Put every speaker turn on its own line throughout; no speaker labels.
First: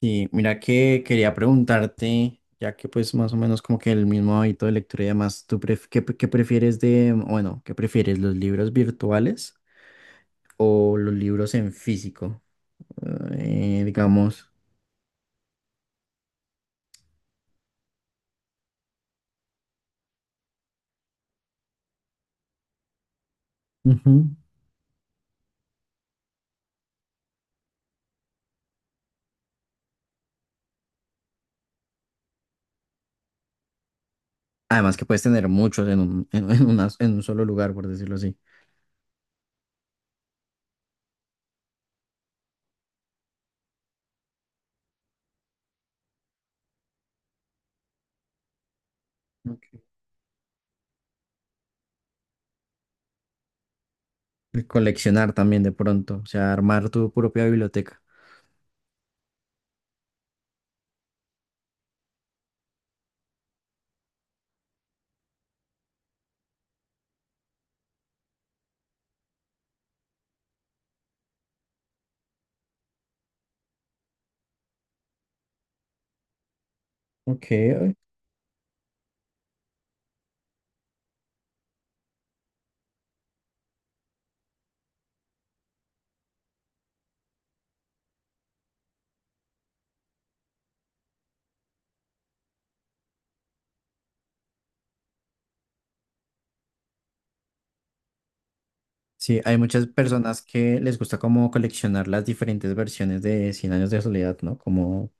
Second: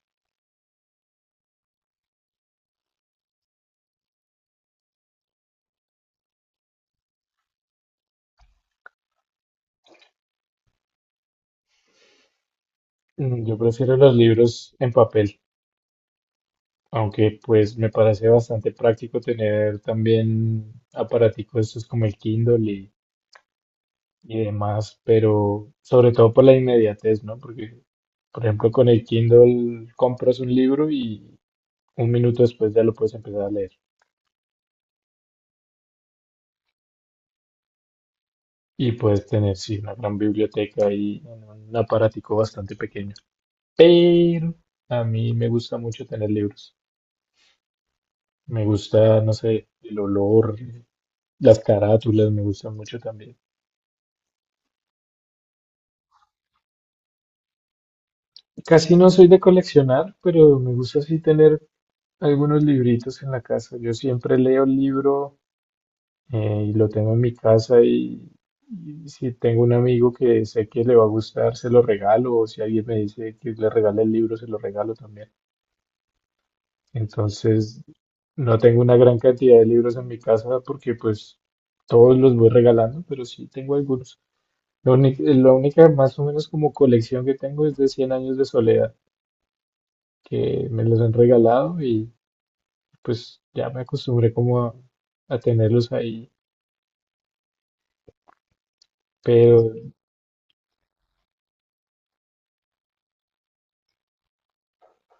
Sí, mira que quería preguntarte, ya que pues más o menos como que el mismo hábito de lectura y demás, ¿tú pref- qué, qué prefieres de, bueno, qué prefieres, los libros virtuales o los libros en físico?
Yo prefiero los
Digamos.
libros en papel, aunque pues me parece bastante práctico tener también aparaticos estos como el Kindle y,
Ujú.
y demás, pero sobre todo por la inmediatez, ¿no? Porque, por ejemplo, con el Kindle compras un libro y un minuto después ya lo puedes empezar a leer.
Además que puedes tener muchos en un, en una- en un solo lugar, por decirlo así.
Y puedes tener, sí, una gran biblioteca y un aparatico bastante pequeño. Pero a mí me gusta mucho tener libros. Me gusta, no
Ok.
sé, el olor. Las carátulas me gustan mucho también.
Y coleccionar también de pronto, o sea, armar tu propia biblioteca.
Casi no soy de coleccionar, pero me gusta así tener algunos libritos en la casa. Yo siempre leo el libro y lo tengo en mi casa y si tengo un amigo que sé que le va a gustar, se lo regalo, o si alguien me dice que le regale el libro, se lo regalo también.
Ok.
Entonces, no tengo una gran cantidad de libros en mi casa porque pues todos los voy regalando, pero sí tengo algunos. La única más o menos como colección que tengo es de cien años de soledad. Que me los han regalado y pues ya me acostumbré como a tenerlos ahí.
Sí,
Pero
hay muchas personas que les gusta como coleccionar las diferentes versiones de Cien años de soledad, ¿no? Como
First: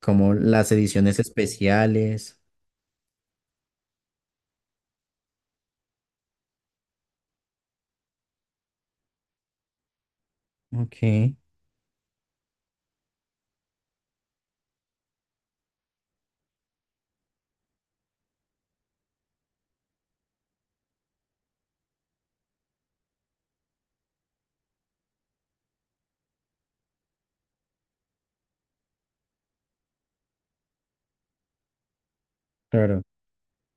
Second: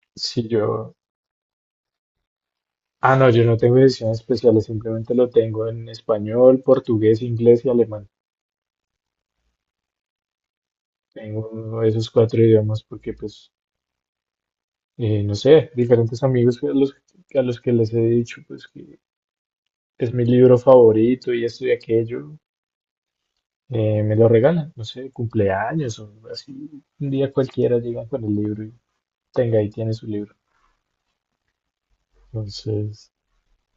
como
si
las
yo...
ediciones especiales.
Ah, no, yo no tengo ediciones especiales, simplemente lo tengo en español, portugués, inglés y alemán.
Ok,
Tengo esos cuatro idiomas porque pues, no sé, diferentes amigos a los, que les he dicho pues que es mi libro favorito y esto y aquello, me lo regalan, no sé, cumpleaños o así, un día cualquiera llegan con el libro y tenga, ahí tiene su libro.
claro.
Entonces,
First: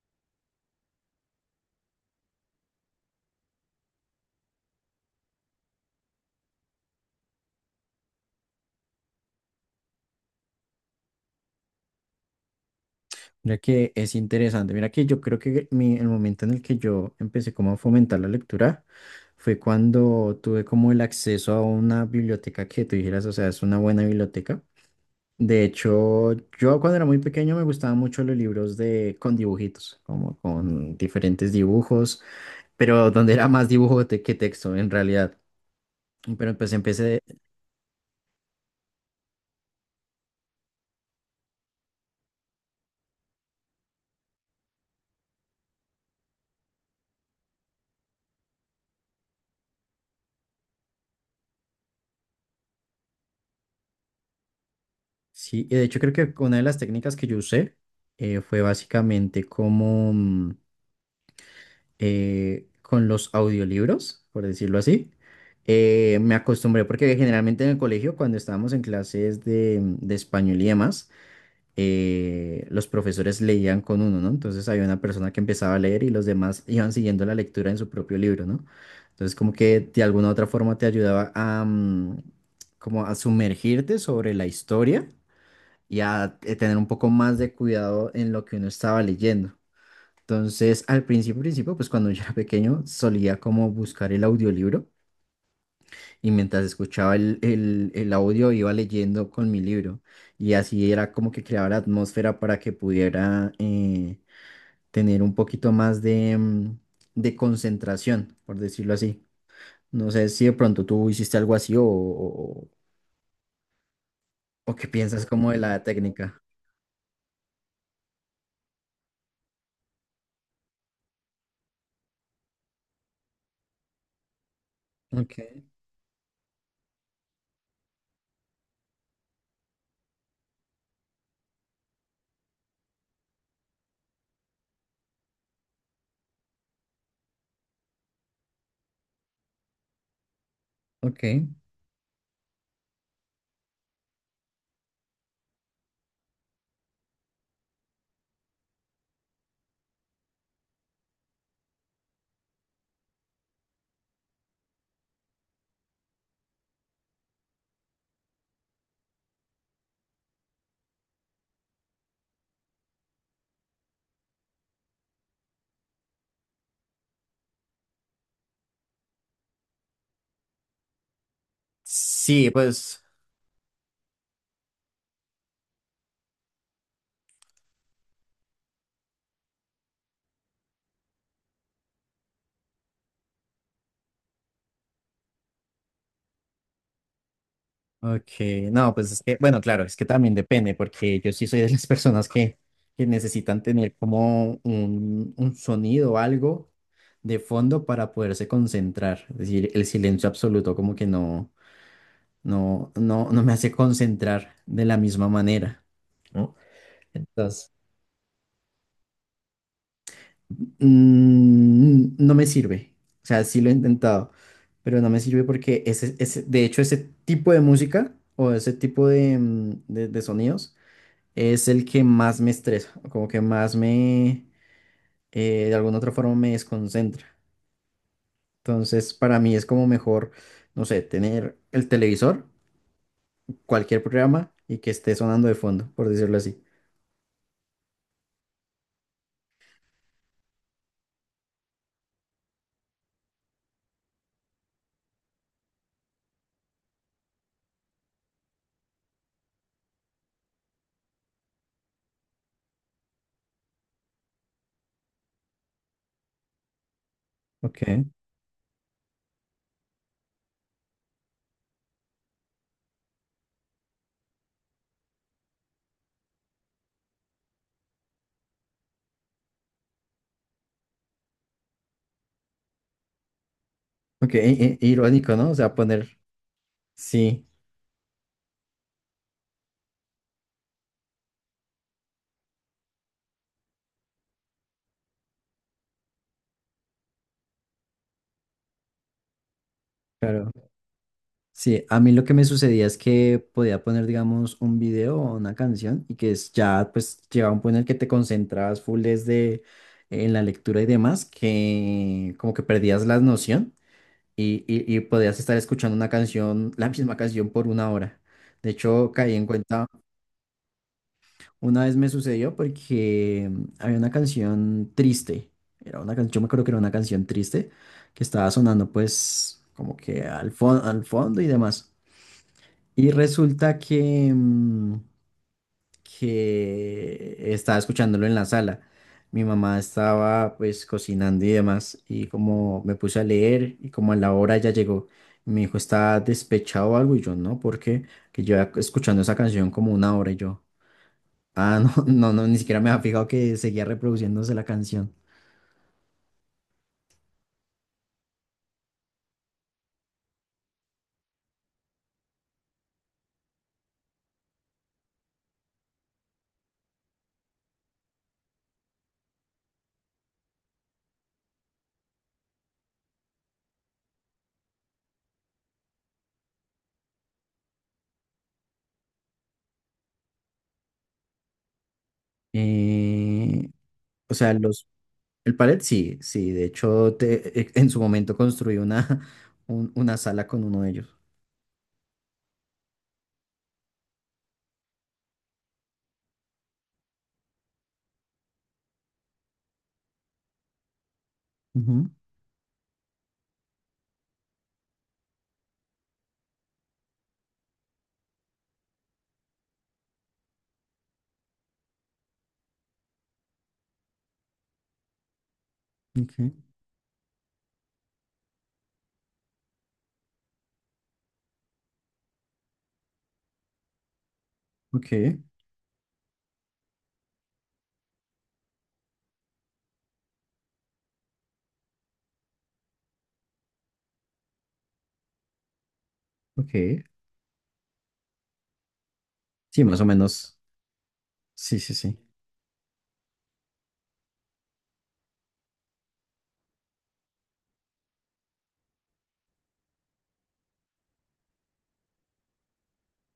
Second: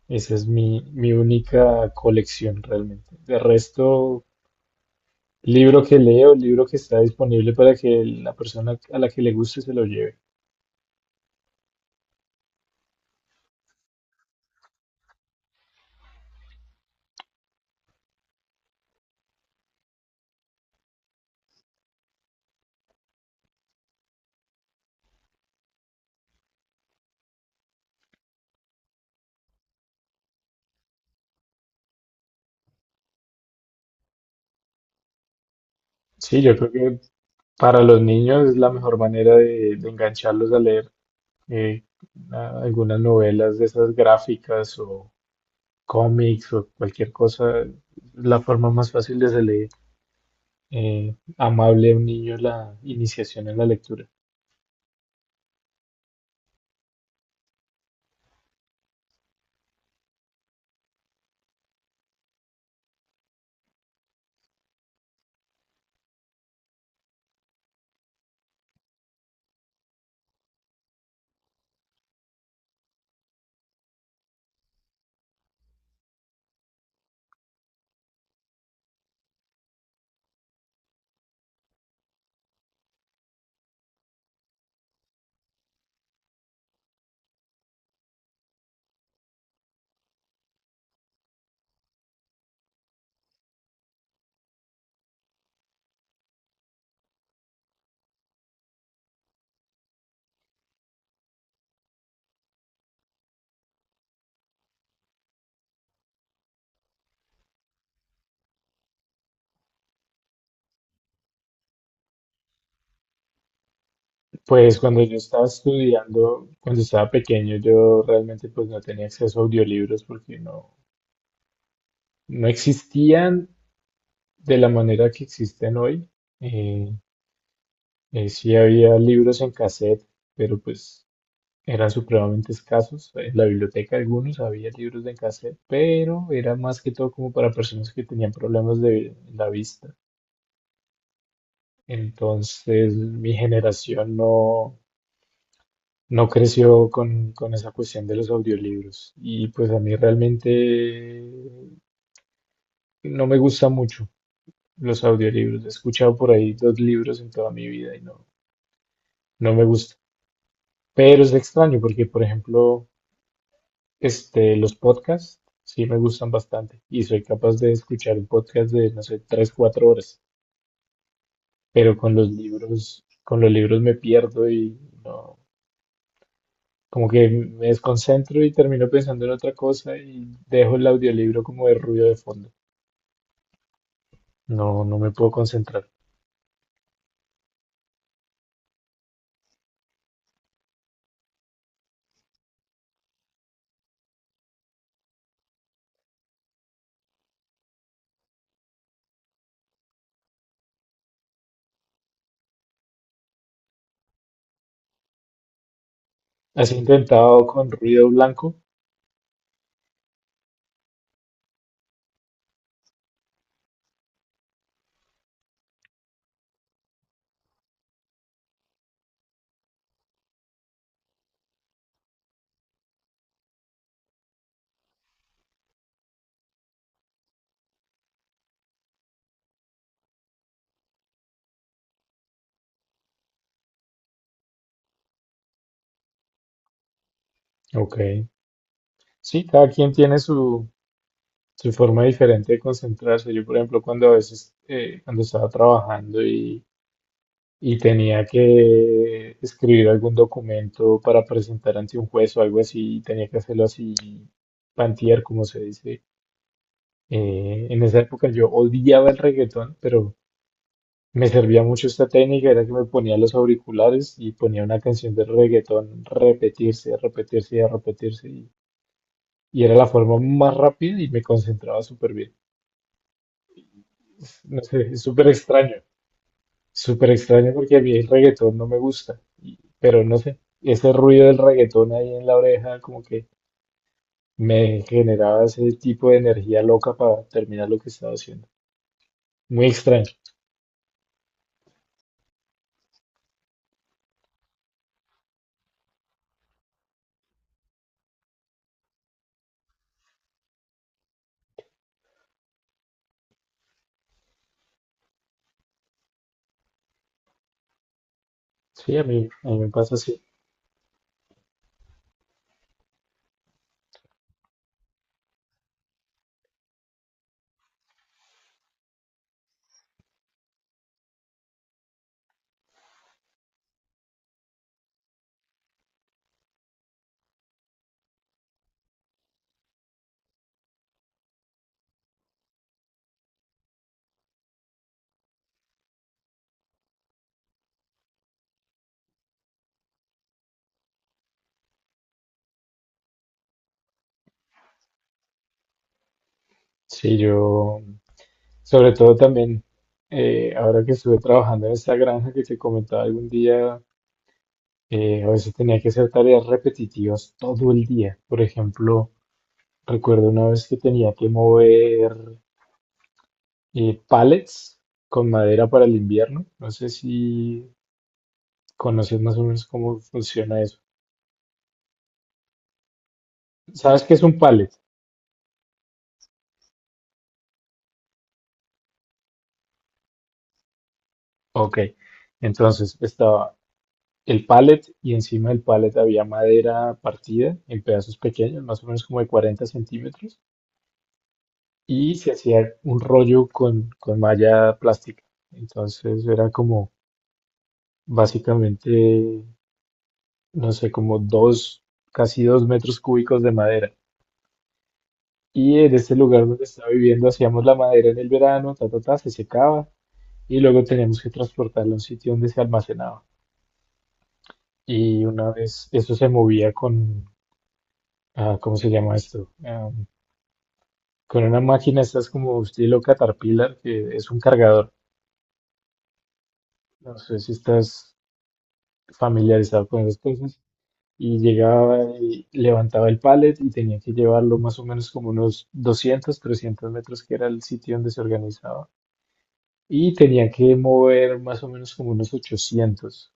esa es mi, única colección realmente. De resto, libro que leo, libro que está disponible para que la persona a la que le guste se lo lleve.
Mira que es interesante. Mira que yo creo que el momento en el que yo empecé como a fomentar la lectura fue cuando tuve como el acceso a una biblioteca que tú dijeras, o sea, es una buena biblioteca. De hecho, yo cuando era muy pequeño me gustaban mucho los libros de con dibujitos, como con diferentes dibujos, pero donde era más dibujo que texto en realidad.
Sí, yo
Pero
creo
pues
que
empecé.
para los niños es la mejor manera de engancharlos a leer, eh, algunas novelas de esas gráficas o cómics o cualquier cosa. La forma más fácil de hacerle amable a un niño la iniciación en la lectura.
Sí, y de hecho creo que una de las técnicas que yo usé fue básicamente como con los audiolibros, por decirlo así. Me acostumbré porque generalmente en el colegio, cuando estábamos en clases de español y demás, los profesores leían con uno, ¿no? Entonces había una persona que empezaba a leer y los demás iban siguiendo la lectura en su propio libro, ¿no? Entonces como que de alguna u otra forma te ayudaba a, como a sumergirte sobre la historia y a tener un poco más de cuidado en lo que uno estaba leyendo. Entonces, al principio, principio, pues cuando yo era pequeño, solía como buscar el audiolibro y mientras escuchaba el audio iba leyendo con mi libro y así era como que creaba la atmósfera para que pudiera tener un poquito más de concentración, por decirlo así. No sé si de pronto tú hiciste algo así o
Pues
qué
cuando yo
piensas
estaba
como de la técnica.
estudiando, cuando estaba pequeño, yo realmente pues no tenía acceso a audiolibros porque no, no existían de la manera que
Ok,
existen hoy. Eh, sí había libros en cassette, pero pues eran supremamente escasos. En la biblioteca algunos había libros en cassette, pero era más que todo como para personas que tenían problemas de la vista.
ok.
Entonces mi generación no creció con esa cuestión de los audiolibros. Y pues a mí realmente no me gusta mucho los audiolibros. He escuchado por ahí dos libros en toda mi vida y no, no me gusta. Pero es extraño porque, por ejemplo, los podcasts sí me gustan bastante y soy capaz de escuchar un podcast de, no sé, 3, 4 horas. Pero
Sí, pues.
con los libros me pierdo y no, como que me desconcentro y termino pensando en otra cosa y dejo el audiolibro como de ruido de fondo. No, no me puedo concentrar.
Ok, no, pues es que, bueno, claro, es que también depende, porque yo sí soy de las personas que necesitan tener como un sonido o algo de fondo para poderse concentrar. Es decir, el silencio absoluto como que no, no, no, no me hace concentrar de la misma manera, ¿no?
¿Has intentado con
Entonces,
ruido blanco?
no me sirve. O sea, sí lo he intentado, pero no me sirve porque de hecho, ese tipo de música o ese tipo de, mm, de sonidos es el que más me estresa, como que más me, de alguna otra forma me desconcentra. Entonces, para mí es como mejor, no sé, tener el televisor, cualquier programa y que esté sonando de fondo, por decirlo así.
Ok. Sí, cada quien tiene su, su forma diferente de concentrarse. Yo, por ejemplo, cuando a veces, cuando estaba trabajando y tenía que escribir algún documento para presentar ante un juez o algo así, y tenía que hacerlo así, pantear, como se dice.
Ok,
En esa época yo odiaba el reggaetón, pero me servía mucho esta técnica, era que me ponía los auriculares y ponía una canción de reggaetón repetirse, repetirse, repetirse y era la forma más rápida y me concentraba súper bien.
ok,
No sé, es
irónico, ¿no? O sea, poner,
súper
sí,
extraño porque a mí el reggaetón no me gusta, pero no sé, ese ruido del reggaetón ahí en la oreja como que me generaba ese tipo de energía loca para terminar lo que estaba haciendo. Muy extraño.
claro. Sí, a mí lo que me sucedía es que podía poner, digamos, un video o una canción y que es ya, pues, llegaba un punto en el que te concentrabas full desde en la lectura y demás, que como que perdías la noción y podías estar escuchando una canción, la misma canción por una hora. De
Sí, a
hecho,
mí,
caí en
a mí me
cuenta,
pasa así.
una vez me sucedió porque había una canción triste, era una canción, yo me acuerdo que era una canción triste que estaba sonando pues como que al fondo y demás. Y resulta que, que estaba escuchándolo en la sala. Mi mamá estaba pues cocinando y demás y como me puse a leer y como a la hora ya llegó, mi hijo está despechado o algo y yo no, porque que yo escuchando esa canción como una hora y yo, ah, no, no, no, ni siquiera me había fijado que seguía reproduciéndose la canción.
Sí, yo sobre todo también, ahora que estuve trabajando en esta granja que te comentaba algún día, a veces tenía que hacer tareas repetitivas todo el día. Por ejemplo, recuerdo una vez que tenía que mover pallets con madera para el invierno. No sé si conoces más o menos cómo funciona eso.
Eh,
¿Sabes qué es
o
un
sea,
pallet?
el palet sí, sí, de hecho en su momento construí una, una sala con uno de ellos.
Ok. Entonces estaba el pallet y encima del pallet había madera partida en pedazos pequeños, más o menos como de 40 centímetros,
Ujú,
y se hacía un rollo con, malla plástica. Entonces era como básicamente, no sé, como dos, casi 2 metros cúbicos de madera. Y en este
ok,
lugar donde estaba viviendo hacíamos la madera en el verano, ta, ta, ta, se secaba y luego teníamos que transportarla a un sitio donde se almacenaba.
ok,
Y una vez eso se movía con, ah, ¿cómo se llama esto? Con una máquina, estás como estilo Caterpillar, que es un cargador.
ok.
No sé si estás
Sí,
familiarizado con
más o
esas
menos.
cosas. Y
Sí, sí,
llegaba
sí.
y levantaba el pallet y tenía que llevarlo más o menos como unos 200 300 metros, que era el sitio donde se organizaba. Y tenía que mover más o menos como unos 800.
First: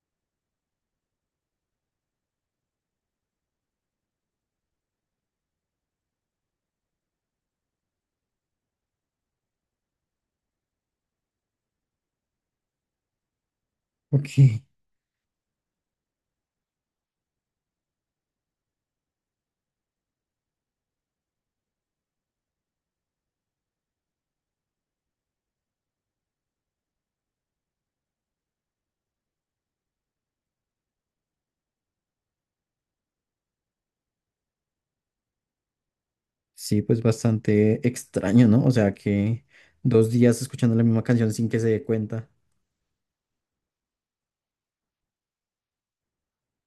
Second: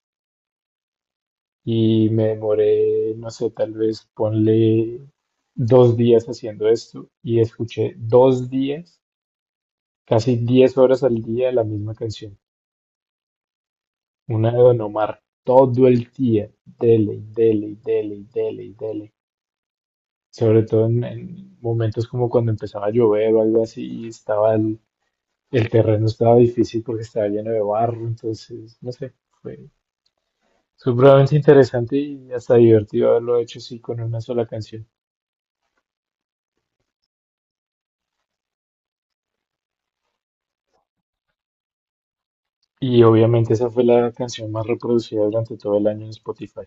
Y me demoré, no sé, tal vez ponle 2 días haciendo esto y escuché 2 días, casi 10 horas al día la misma canción, una de
Ok.
Don Omar, todo el día, dele, y dele, y dele, y dele, y dele. Sobre todo en, momentos como cuando empezaba a llover o algo así, y estaba el terreno estaba difícil porque estaba lleno de barro, entonces, no sé, fue supremamente interesante y hasta divertido haberlo hecho así con una sola canción.
Sí, pues bastante extraño, ¿no? O sea que 2 días escuchando la misma canción sin que se dé cuenta.
Y obviamente esa fue la canción más reproducida durante todo el año en Spotify.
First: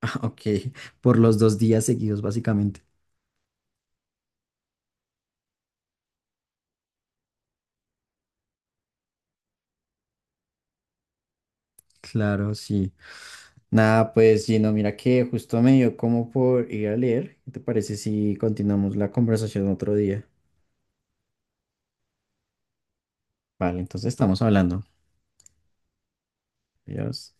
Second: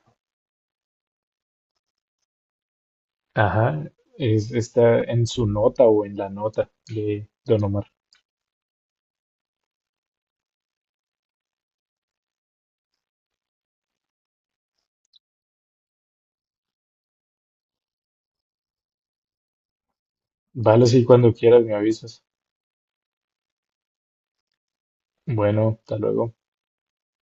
Ah, ok. Por los 2 días seguidos, básicamente.
Ajá, es está en su nota o en la nota de Don Omar.
Claro, sí. Nada, pues Gino, mira que justo me dio como por ir a leer. ¿Qué te parece si continuamos la conversación otro día?
Vale, sí, cuando quieras me avisas.
Vale, entonces estamos hablando.
Bueno, hasta luego.
Adiós.